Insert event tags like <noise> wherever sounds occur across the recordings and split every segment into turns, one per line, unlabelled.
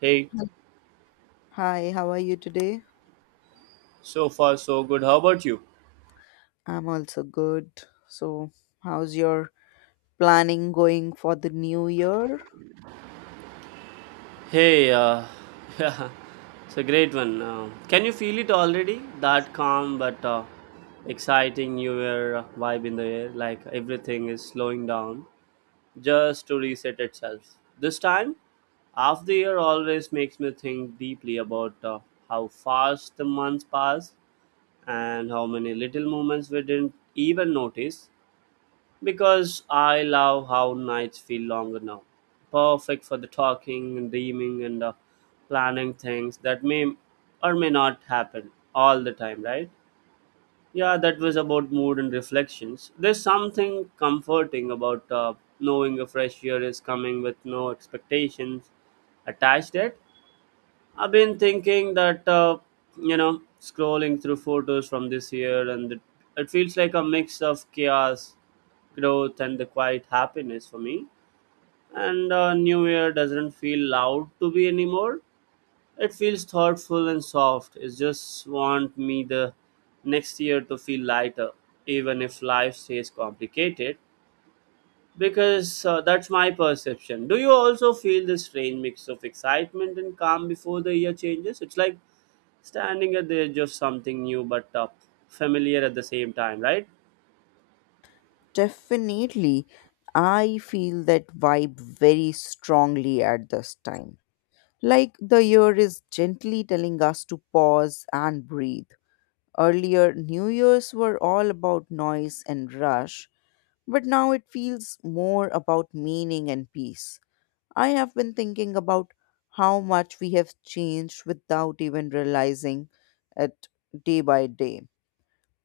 Hey,
Hi, how are you today?
so far so good. How about you?
I'm also good. So, how's your planning going for the new year?
Hey, <laughs> yeah, it's a great one. Can you feel it already? That calm but exciting New Year vibe in the air, like everything is slowing down just to reset itself. This time, half the year always makes me think deeply about how fast the months pass and how many little moments we didn't even notice because I love how nights feel longer now. Perfect for the talking and dreaming and planning things that may or may not happen all the time, right? Yeah, that was about mood and reflections. There's something comforting about knowing a fresh year is coming with no expectations attached yet. I've been thinking that scrolling through photos from this year, and it feels like a mix of chaos, growth, and the quiet happiness for me. And New Year doesn't feel loud to be anymore. It feels thoughtful and soft. It just want me the next year to feel lighter, even if life stays complicated. Because that's my perception. Do you also feel this strange mix of excitement and calm before the year changes? It's like standing at the edge of something new but familiar at the same time, right?
Definitely. I feel that vibe very strongly at this time. Like the year is gently telling us to pause and breathe. Earlier, New Year's were all about noise and rush, but now it feels more about meaning and peace. I have been thinking about how much we have changed without even realizing it day by day.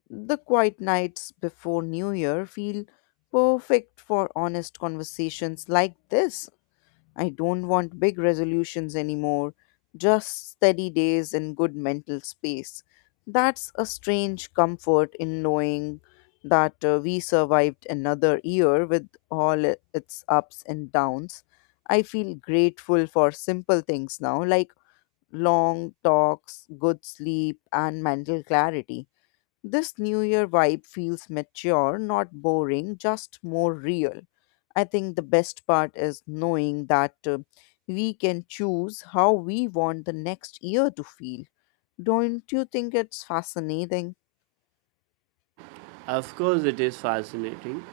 The quiet nights before New Year feel perfect for honest conversations like this. I don't want big resolutions anymore, just steady days and good mental space. That's a strange comfort in knowing that we survived another year with all its ups and downs. I feel grateful for simple things now, like long talks, good sleep, and mental clarity. This New Year vibe feels mature, not boring, just more real. I think the best part is knowing that we can choose how we want the next year to feel. Don't you think it's fascinating?
Of course, it is fascinating.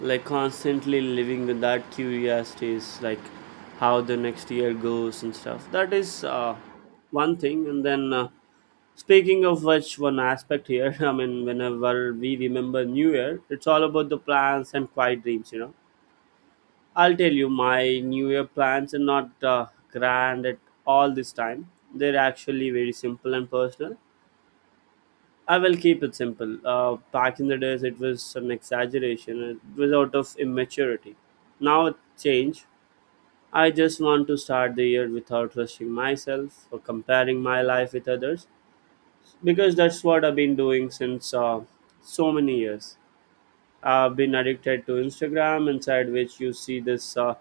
Like constantly living with that curiosity is like how the next year goes and stuff. That is one thing. And then, speaking of which, one aspect here, <laughs> I mean, whenever we remember New Year, it's all about the plans and quiet dreams, you know. I'll tell you, my New Year plans are not grand at all this time. They're actually very simple and personal. I will keep it simple. Back in the days, it was some exaggeration. It was out of immaturity. Now it changed. I just want to start the year without rushing myself or comparing my life with others because that's what I've been doing since so many years. I've been addicted to Instagram, inside which you see this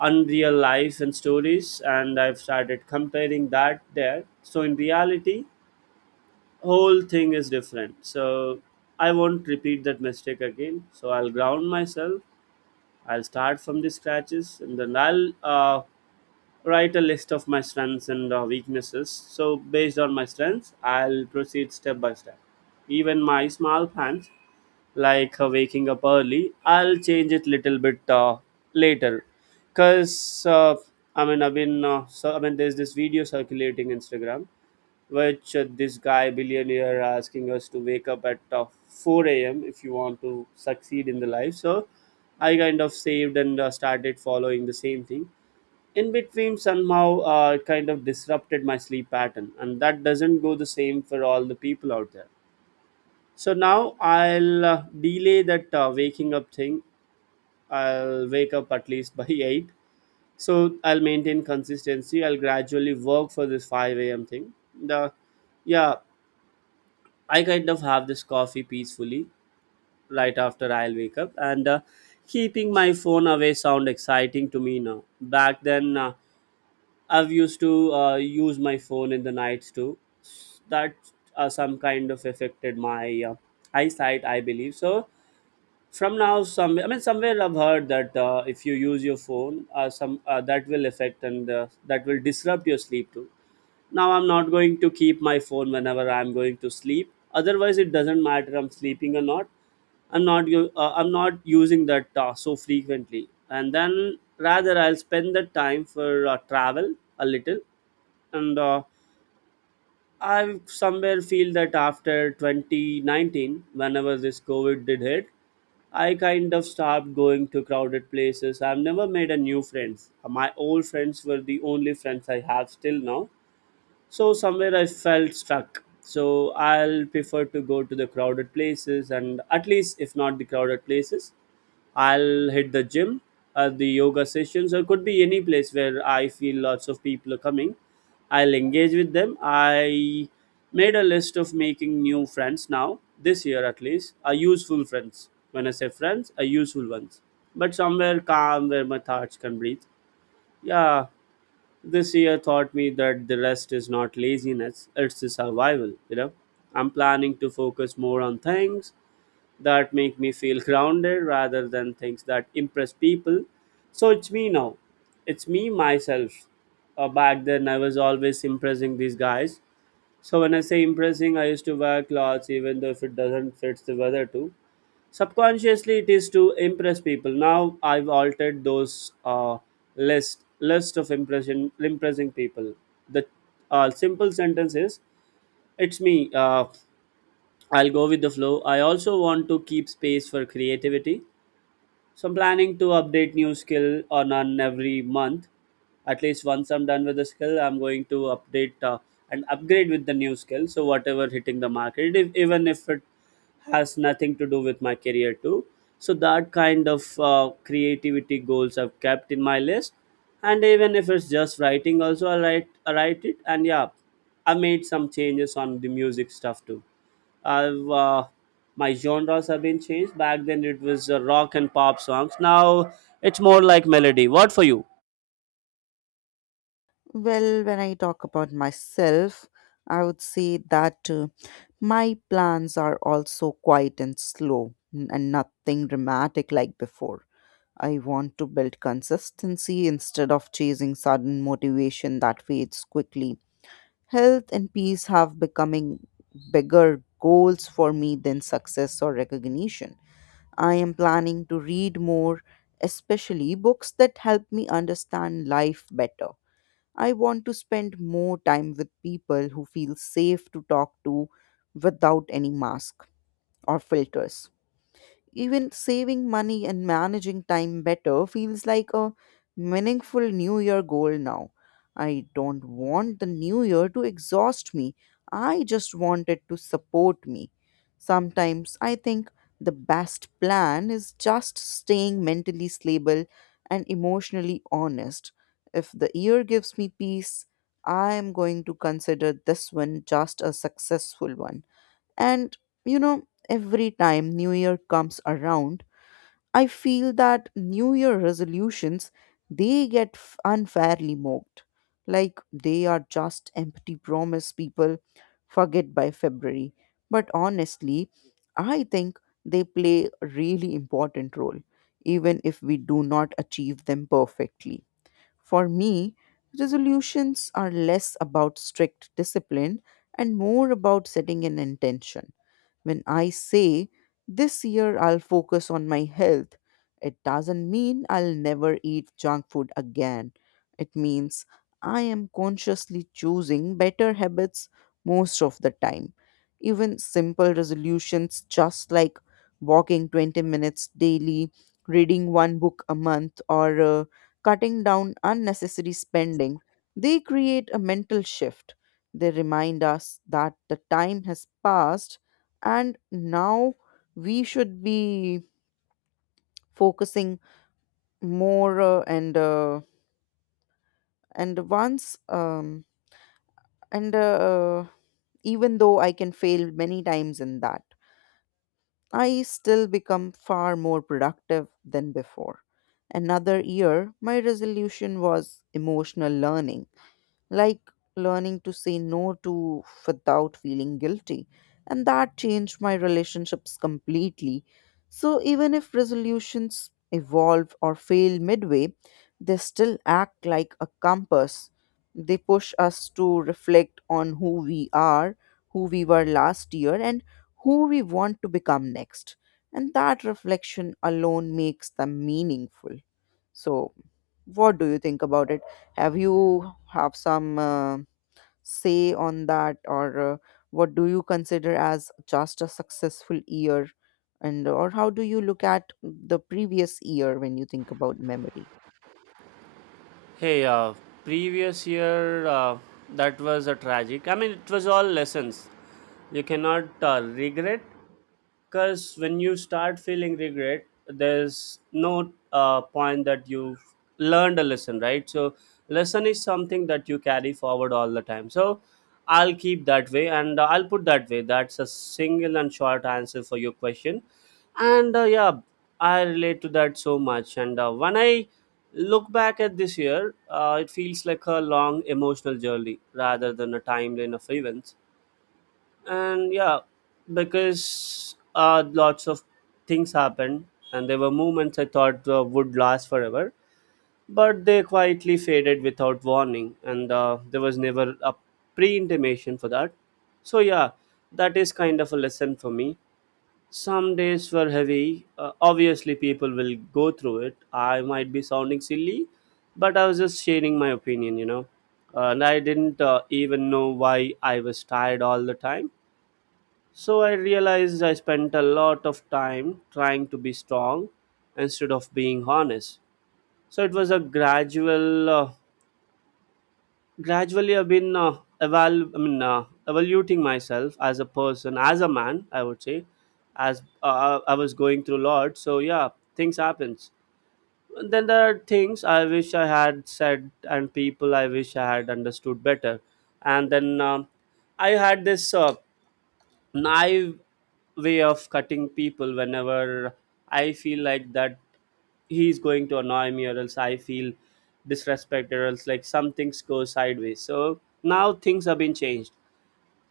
unreal life and stories, and I've started comparing that there. So in reality, whole thing is different. So I won't repeat that mistake again. So I'll ground myself. I'll start from the scratches, and then I'll write a list of my strengths and weaknesses. So based on my strengths, I'll proceed step by step. Even my small plans, like waking up early, I'll change it little bit later, cause I mean I've been so I mean there's this video circulating Instagram which this guy billionaire asking us to wake up at 4 a.m. if you want to succeed in the life. So I kind of saved and started following the same thing. In between, somehow it kind of disrupted my sleep pattern, and that doesn't go the same for all the people out there. So now I'll delay that waking up thing. I'll wake up at least by <laughs> 8. So I'll maintain consistency. I'll gradually work for this 5 a.m. thing. The yeah I kind of have this coffee peacefully right after I'll wake up, and keeping my phone away sound exciting to me now. Back then, I've used to use my phone in the nights too. That Some kind of affected my eyesight, I believe. So from now, somewhere I've heard that if you use your phone, some that will affect and that will disrupt your sleep too. Now I'm not going to keep my phone whenever I'm going to sleep. Otherwise it doesn't matter I'm sleeping or not, I'm not using that so frequently, and then rather I'll spend the time for travel a little. And I somewhere feel that after 2019, whenever this COVID did hit, I kind of stopped going to crowded places. I've never made a new friends. My old friends were the only friends I have still now. So somewhere I felt stuck. So I'll prefer to go to the crowded places, and at least if not the crowded places, I'll hit the gym, the yoga sessions, or could be any place where I feel lots of people are coming. I'll engage with them. I made a list of making new friends now, this year at least, are useful friends. When I say friends, are useful ones. But somewhere calm where my thoughts can breathe. Yeah, this year taught me that the rest is not laziness, it's the survival, you know. I'm planning to focus more on things that make me feel grounded rather than things that impress people. So it's me now. It's me myself. Back then I was always impressing these guys. So when I say impressing, I used to wear clothes even though if it doesn't fit the weather too. Subconsciously it is to impress people. Now I've altered those uh, list list of impression impressing people. The Simple sentence is it's me. uh, I'll go with the flow. I also want to keep space for creativity, so I'm planning to update new skill on every month. At least once I'm done with the skill, I'm going to update and upgrade with the new skill. So whatever hitting the market, if, even if it has nothing to do with my career too. So that kind of creativity goals I've kept in my list. And even if it's just writing, also I write it. And yeah, I made some changes on the music stuff too. I've My genres have been changed. Back then it was rock and pop songs. Now it's more like melody. What for you?
Well, when I talk about myself, I would say that my plans are also quiet and slow and nothing dramatic like before. I want to build consistency instead of chasing sudden motivation that fades quickly. Health and peace have becoming bigger goals for me than success or recognition. I am planning to read more, especially books that help me understand life better. I want to spend more time with people who feel safe to talk to without any mask or filters. Even saving money and managing time better feels like a meaningful New Year goal now. I don't want the New Year to exhaust me. I just want it to support me. Sometimes I think the best plan is just staying mentally stable and emotionally honest. If the year gives me peace, I am going to consider this one just a successful one. And you know, every time New Year comes around, I feel that New Year resolutions, they get unfairly mocked. Like they are just empty promise people forget by February. But honestly, I think they play a really important role, even if we do not achieve them perfectly. For me, resolutions are less about strict discipline and more about setting an intention. When I say, this year I'll focus on my health, it doesn't mean I'll never eat junk food again. It means I am consciously choosing better habits most of the time. Even simple resolutions, just like walking 20 minutes daily, reading one book a month, or cutting down unnecessary spending, they create a mental shift. They remind us that the time has passed and now we should be focusing more and once and even though I can fail many times in that, I still become far more productive than before. Another year my resolution was emotional learning, like learning to say no to without feeling guilty. And that changed my relationships completely. So even if resolutions evolve or fail midway, they still act like a compass. They push us to reflect on who we are, who we were last year, and who we want to become next. And that reflection alone makes them meaningful. So, what do you think about it? Have you have some say on that, or what do you consider as just a successful year, and or how do you look at the previous year when you think about memory?
Hey, previous year that was a tragic. I mean, it was all lessons. You cannot regret, because when you start feeling regret there's no point that you've learned a lesson, right? So lesson is something that you carry forward all the time. So I'll keep that way and I'll put that way. That's a single and short answer for your question. And yeah, I relate to that so much. And when I look back at this year, it feels like a long emotional journey rather than a timeline of events. And yeah, because lots of things happened, and there were moments I thought would last forever, but they quietly faded without warning. And there was never a pre-intimation for that. So yeah, that is kind of a lesson for me. Some days were heavy. Obviously people will go through it. I might be sounding silly, but I was just sharing my opinion, you know. And I didn't even know why I was tired all the time. So I realized I spent a lot of time trying to be strong instead of being honest. So it was a gradually I've been evaluating myself as a person, as a man, I would say, as I was going through a lot. So yeah, things happens. Then there are things I wish I had said and people I wish I had understood better. And then I had this. Naive way of cutting people whenever I feel like that he's going to annoy me, or else I feel disrespected, or else like some things go sideways. So now things have been changed.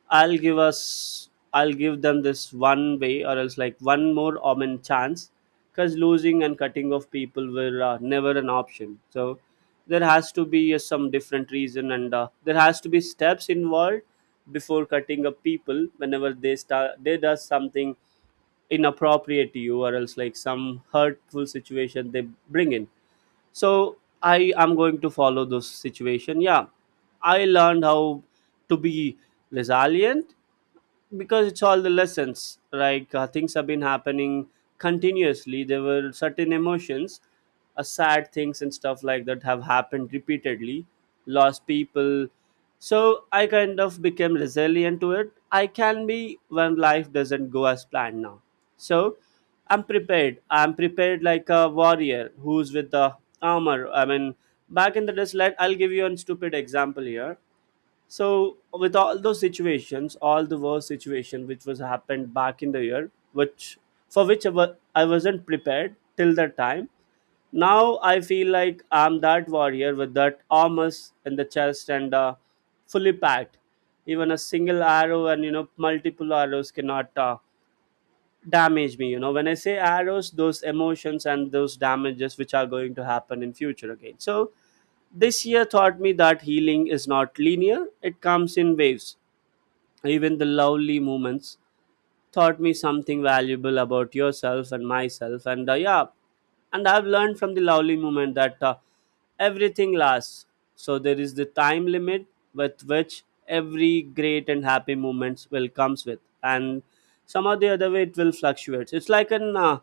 I'll give them this one way, or else like one more omen chance, because losing and cutting off people were never an option. So there has to be some different reason, and there has to be steps involved before cutting up people whenever they does something inappropriate to you, or else like some hurtful situation they bring in. So I am going to follow those situation. Yeah, I learned how to be resilient, because it's all the lessons. Like things have been happening continuously. There were certain emotions, sad things and stuff like that have happened repeatedly. Lost people. So I kind of became resilient to it. I can be when life doesn't go as planned now. So I'm prepared like a warrior who's with the armor. I mean, back in the days, let I'll give you a stupid example here. So with all those situations, all the worst situation which was happened back in the year, which for which I wasn't prepared till that time. Now I feel like I'm that warrior with that armors in the chest and fully packed. Even a single arrow and you know multiple arrows cannot damage me, you know, when I say arrows, those emotions and those damages which are going to happen in future again. So this year taught me that healing is not linear, it comes in waves. Even the lovely moments taught me something valuable about yourself and myself, and yeah. And I've learned from the lovely moment that everything lasts. So there is the time limit with which every great and happy moments will comes with. And somehow the other way it will fluctuate. It's like an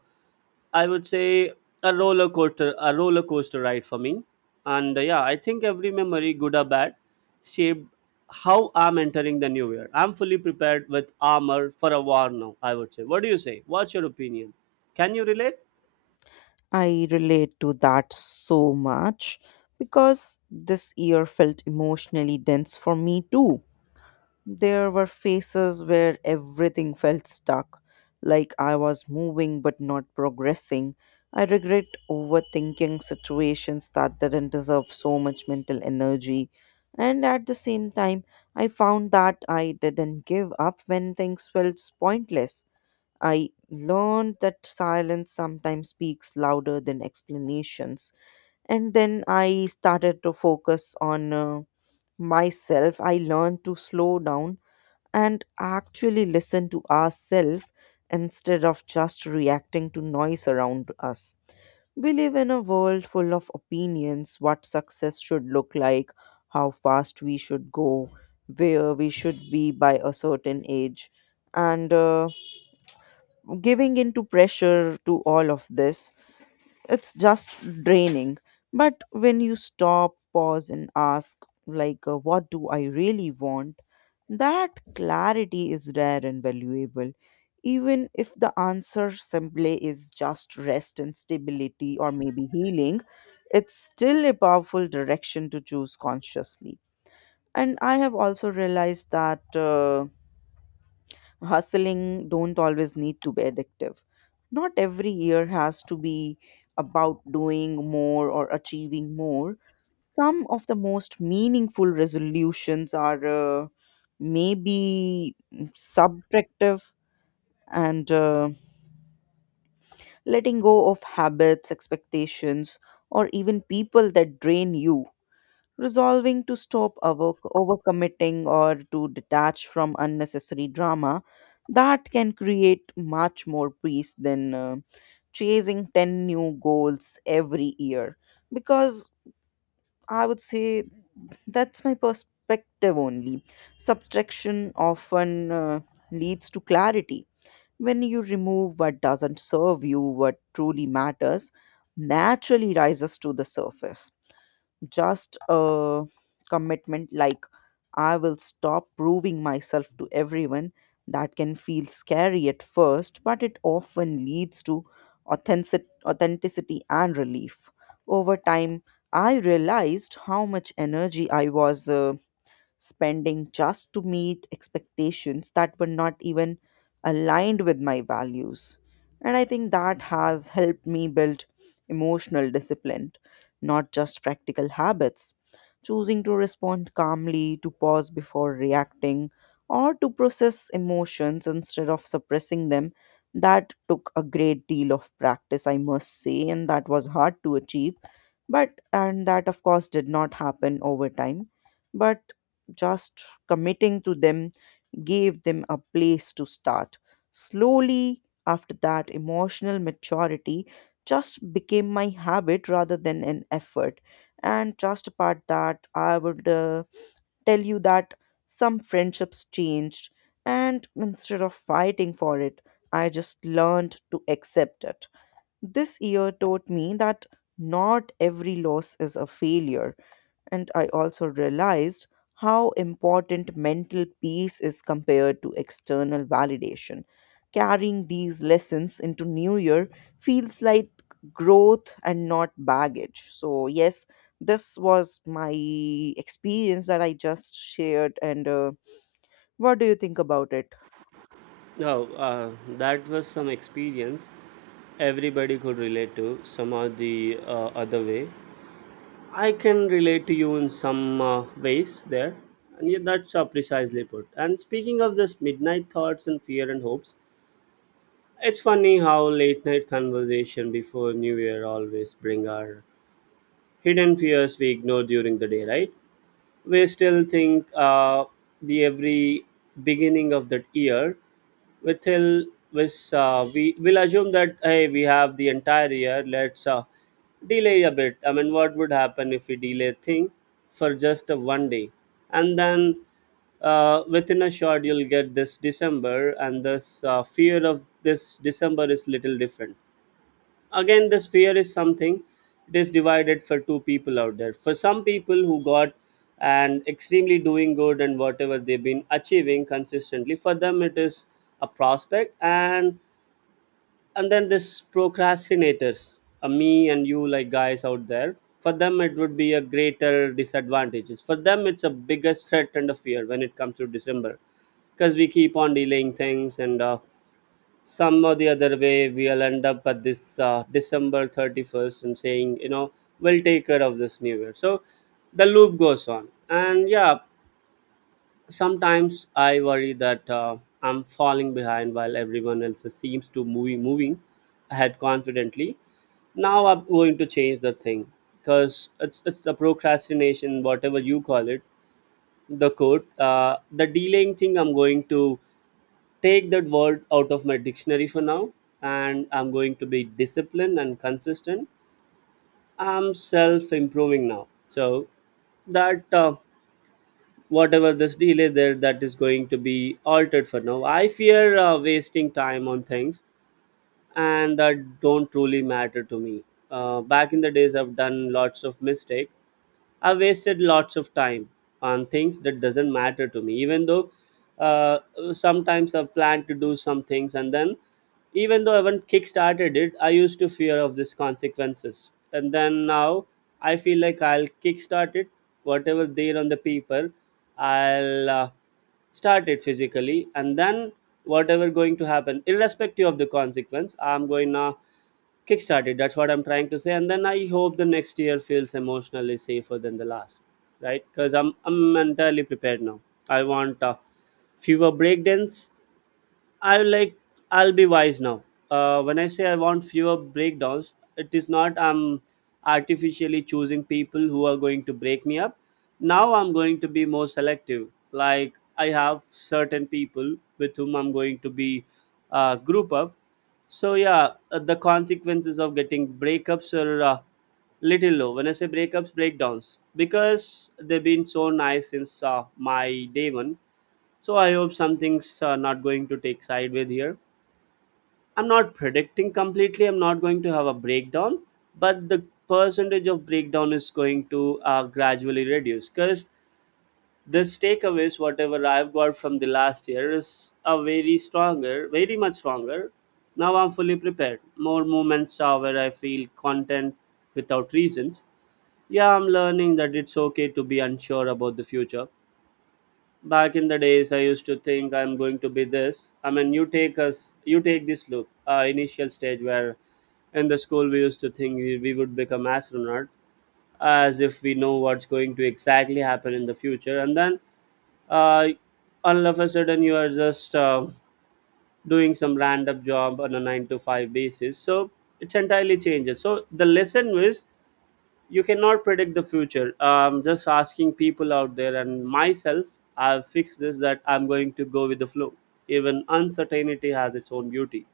I would say a roller coaster ride for me. And yeah, I think every memory, good or bad, shaped how I'm entering the new year. I'm fully prepared with armor for a war now, I would say. What do you say? What's your opinion? Can you relate?
I relate to that so much because this year felt emotionally dense for me too. There were phases where everything felt stuck, like I was moving but not progressing. I regret overthinking situations that didn't deserve so much mental energy. And at the same time, I found that I didn't give up when things felt pointless. I learned that silence sometimes speaks louder than explanations. And then I started to focus on myself. I learned to slow down and actually listen to ourselves instead of just reacting to noise around us. We live in a world full of opinions what success should look like, how fast we should go, where we should be by a certain age, and giving into pressure to all of this, it's just draining. But when you stop, pause, and ask, like, what do I really want? That clarity is rare and valuable. Even if the answer simply is just rest and stability or maybe healing, it's still a powerful direction to choose consciously. And I have also realized that. Hustling don't always need to be addictive. Not every year has to be about doing more or achieving more. Some of the most meaningful resolutions are maybe subtractive, and letting go of habits, expectations, or even people that drain you, resolving to stop overcommitting or to detach from unnecessary drama that can create much more peace than chasing 10 new goals every year, because I would say that's my perspective only. Subtraction often uh, leads to clarity. When you remove what doesn't serve you, what truly matters naturally rises to the surface. Just a commitment like, I will stop proving myself to everyone. That can feel scary at first, but it often leads to authenticity and relief. Over time, I realized how much energy I was spending just to meet expectations that were not even aligned with my values. And I think that has helped me build emotional discipline, not just practical habits. Choosing to respond calmly, to pause before reacting, or to process emotions instead of suppressing them, that took a great deal of practice, I must say, and that was hard to achieve, but, and that of course did not happen over time, but just committing to them gave them a place to start. Slowly, after that, emotional maturity just became my habit rather than an effort. And just apart that, I would tell you that some friendships changed, and instead of fighting for it, I just learned to accept it. This year taught me that not every loss is a failure, and I also realized how important mental peace is compared to external validation. Carrying these lessons into new year feels like growth and not baggage. So yes, this was my experience that I just shared, and what do you think about it?
Oh, that was some experience everybody could relate to somehow the other way. I can relate to you in some ways there, and yeah, that's precisely put. And speaking of this midnight thoughts and fear and hopes, it's funny how late night conversation before New Year always bring our hidden fears we ignore during the day, right? We still think the every beginning of that year we till we will assume that, hey, we have the entire year. Let's delay a bit. I mean, what would happen if we delay thing for just a 1 day? And then within a short you'll get this december, and this fear of this december is little different. Again, this fear is something, it is divided for two people out there. For some people who got and extremely doing good and whatever they've been achieving consistently, for them it is a prospect. And then this procrastinators, me and you like guys out there, for them it would be a greater disadvantages, for them it's a biggest threat and a fear when it comes to december, because we keep on delaying things. And some or the other way we'll end up at this december 31st and saying, you know, we'll take care of this new year. So the loop goes on. And yeah, sometimes I worry that I'm falling behind while everyone else seems to moving ahead confidently. Now I'm going to change the thing, because it's a procrastination, whatever you call it, the code, the delaying thing. I'm going to take that word out of my dictionary for now, and I'm going to be disciplined and consistent. I'm self improving now, so that whatever this delay there that is going to be altered for now. I fear wasting time on things and that don't truly matter to me. Back in the days I've done lots of mistake. I've wasted lots of time on things that doesn't matter to me. Even though uh, sometimes I've planned to do some things, and then even though I haven't kickstarted it, I used to fear of these consequences. And then now I feel like I'll kickstart it, whatever there on the paper. I'll start it physically, and then whatever going to happen, irrespective of the consequence, I'm going to kickstarted. That's what I'm trying to say. And then I hope the next year feels emotionally safer than the last, right? Because I'm entirely prepared now. I want fewer breakdowns. I will like I'll be wise now. When I say I want fewer breakdowns, it is not I'm artificially choosing people who are going to break me up. Now I'm going to be more selective. Like I have certain people with whom I'm going to be group up. So yeah, the consequences of getting breakups are little low. When I say breakups, breakdowns, because they've been so nice since my day one, so I hope some things are not going to take sideways here. I'm not predicting completely. I'm not going to have a breakdown, but the percentage of breakdown is going to gradually reduce, because this takeaways, whatever I've got from the last year, is a very stronger, very much stronger. Now I'm fully prepared. More moments are where I feel content without reasons. Yeah, I'm learning that it's okay to be unsure about the future. Back in the days I used to think I'm going to be this. I mean, you take us, you take this look, initial stage where in the school we used to think we would become astronaut, as if we know what's going to exactly happen in the future. And then uh, all of a sudden you are just doing some random job on a 9 to 5 basis. So it's entirely changes. So the lesson was you cannot predict the future. Just asking people out there and myself, I've fixed this that I'm going to go with the flow. Even uncertainty has its own beauty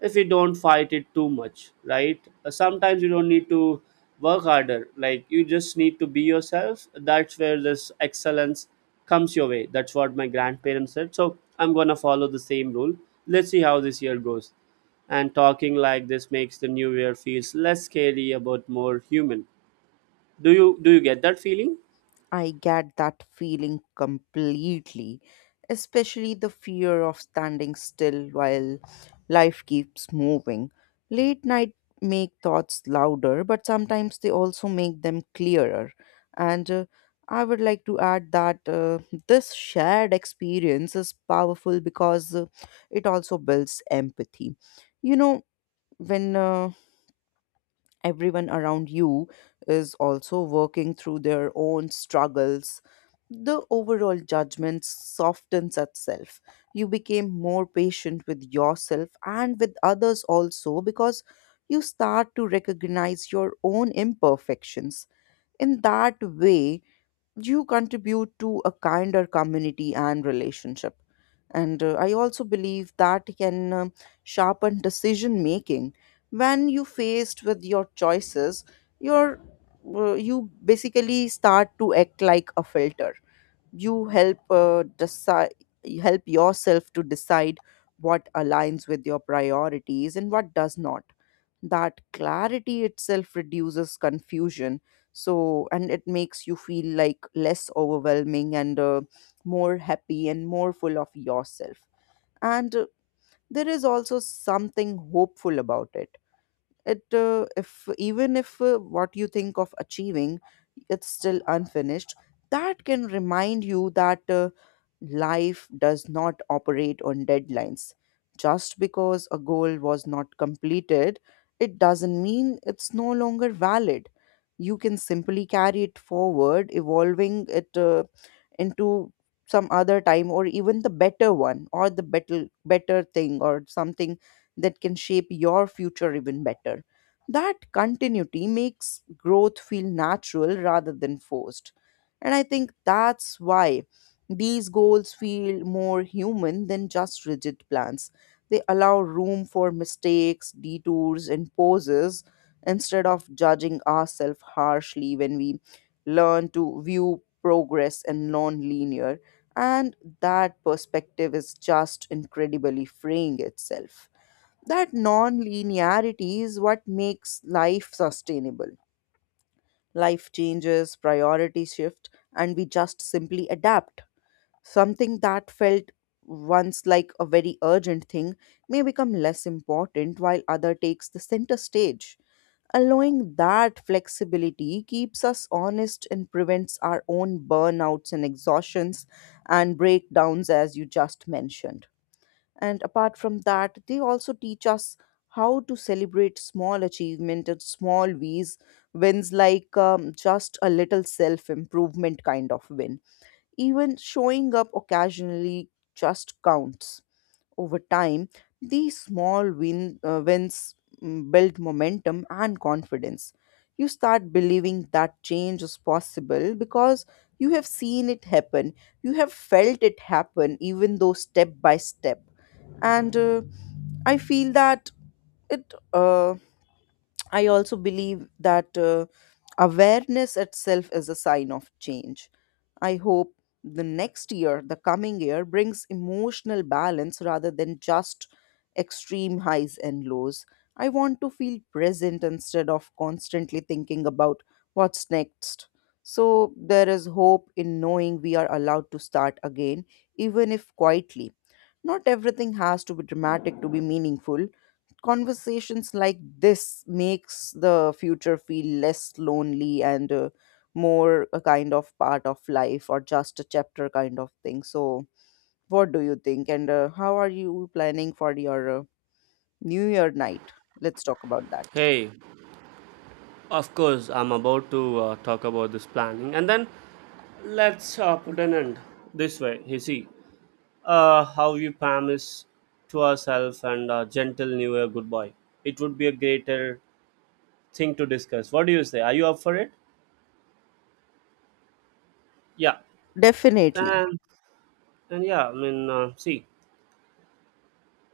if you don't fight it too much, right? Sometimes you don't need to work harder, like you just need to be yourself. That's where this excellence comes your way. That's what my grandparents said, so I'm gonna follow the same rule. Let's see how this year goes. And talking like this makes the new year feels less scary about more human. Do you get that feeling?
I get that feeling completely, especially the fear of standing still while life keeps moving. Late night make thoughts louder, but sometimes they also make them clearer. And I would like to add that this shared experience is powerful because it also builds empathy. You know, when everyone around you is also working through their own struggles, the overall judgment softens itself. You became more patient with yourself and with others also because you start to recognize your own imperfections. In that way, you contribute to a kinder community and relationship, and I also believe that can sharpen decision making. When you faced with your choices, your you basically start to act like a filter. You help decide, you help yourself to decide what aligns with your priorities and what does not. That clarity itself reduces confusion, so, and it makes you feel like less overwhelming and more happy and more full of yourself. And there is also something hopeful about it. It uh, if even if uh, what you think of achieving, it's still unfinished. That can remind you that life does not operate on deadlines. Just because a goal was not completed, it doesn't mean it's no longer valid. You can simply carry it forward, evolving it into some other time or even the better one or the better thing or something that can shape your future even better. That continuity makes growth feel natural rather than forced, and I think that's why these goals feel more human than just rigid plans. They allow room for mistakes, detours and pauses instead of judging ourselves harshly. When we learn to view progress and non-linear, and that perspective is just incredibly freeing itself. That non-linearity is what makes life sustainable. Life changes, priorities shift, and we just simply adapt. Something that felt once like a very urgent thing may become less important while other takes the center stage. Allowing that flexibility keeps us honest and prevents our own burnouts and exhaustions and breakdowns, as you just mentioned. And apart from that, they also teach us how to celebrate small achievement and small wins, wins like just a little self improvement kind of win. Even showing up occasionally just counts. Over time, these small wins build momentum and confidence. You start believing that change is possible because you have seen it happen, you have felt it happen, even though step by step. And I feel that it, uh, I also believe that awareness itself is a sign of change. I hope the next year, the coming year, brings emotional balance rather than just extreme highs and lows. I want to feel present instead of constantly thinking about what's next. So, there is hope in knowing we are allowed to start again, even if quietly. Not everything has to be dramatic to be meaningful. Conversations like this makes the future feel less lonely and more a kind of part of life or just a chapter kind of thing. So what do you think, and how are you planning for your new year night? Let's talk about that.
Hey, of course I'm about to talk about this planning, and then let's put an end this way. You see, how you promise to ourselves and gentle New Year goodbye. It would be a greater thing to discuss. What do you say? Are you up for it? Yeah,
Definitely.
and and yeah, I mean, see,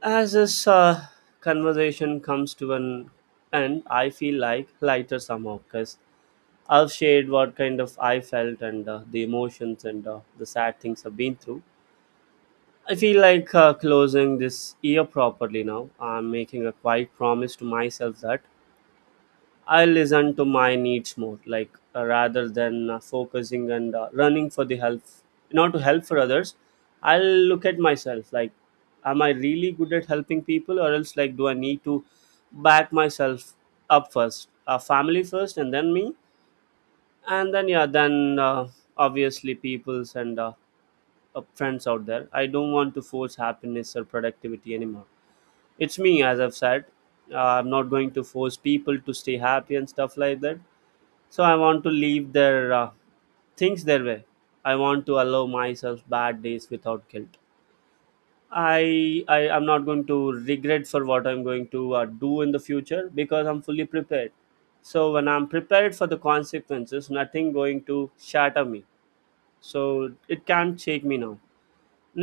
as this conversation comes to an end, I feel like lighter somehow, because I've shared what kind of I felt and the emotions and the sad things I've been through. I feel like closing this year properly now. I'm making a quiet promise to myself that I'll listen to my needs more, like rather than focusing and running for the help, not to help for others. I'll look at myself like, am I really good at helping people, or else like, do I need to back myself up first, family first, and then me? And then yeah, then obviously peoples and friends out there, I don't want to force happiness or productivity anymore. It's me, as I've said, I'm not going to force people to stay happy and stuff like that. So I want to leave their things their way. I want to allow myself bad days without guilt. I'm not going to regret for what I'm going to do in the future, because I'm fully prepared. So when I'm prepared for the consequences, nothing going to shatter me. So it can't shake me now.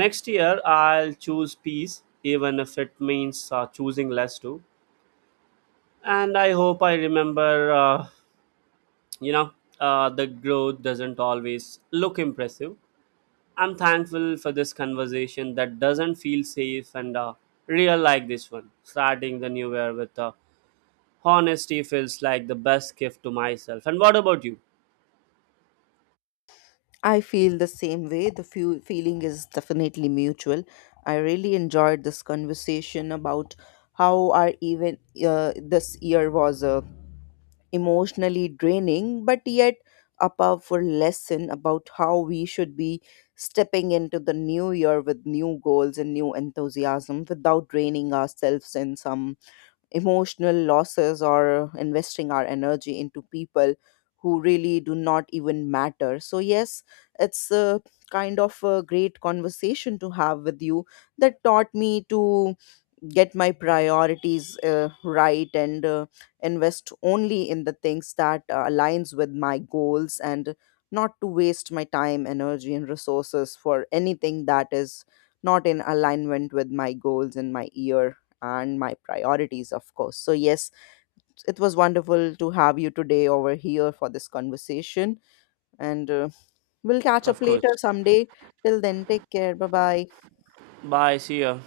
Next year I'll choose peace, even if it means choosing less too. And I hope I remember, you know, the growth doesn't always look impressive. I'm thankful for this conversation that doesn't feel safe and real like this one. Starting the new year with honesty feels like the best gift to myself. And what about you?
I feel the same way, the few feeling is definitely mutual. I really enjoyed this conversation about how our even this year was emotionally draining, but yet a powerful lesson about how we should be stepping into the new year with new goals and new enthusiasm without draining ourselves in some emotional losses or investing our energy into people who really do not even matter. So, yes, it's a kind of a great conversation to have with you that taught me to get my priorities right and invest only in the things that aligns with my goals, and not to waste my time, energy and resources for anything that is not in alignment with my goals and my year and my priorities, of course. So yes, it was wonderful to have you today over here for this conversation, and we'll catch up
Of course.
later someday. Till then, take care, bye bye.
Bye, see ya.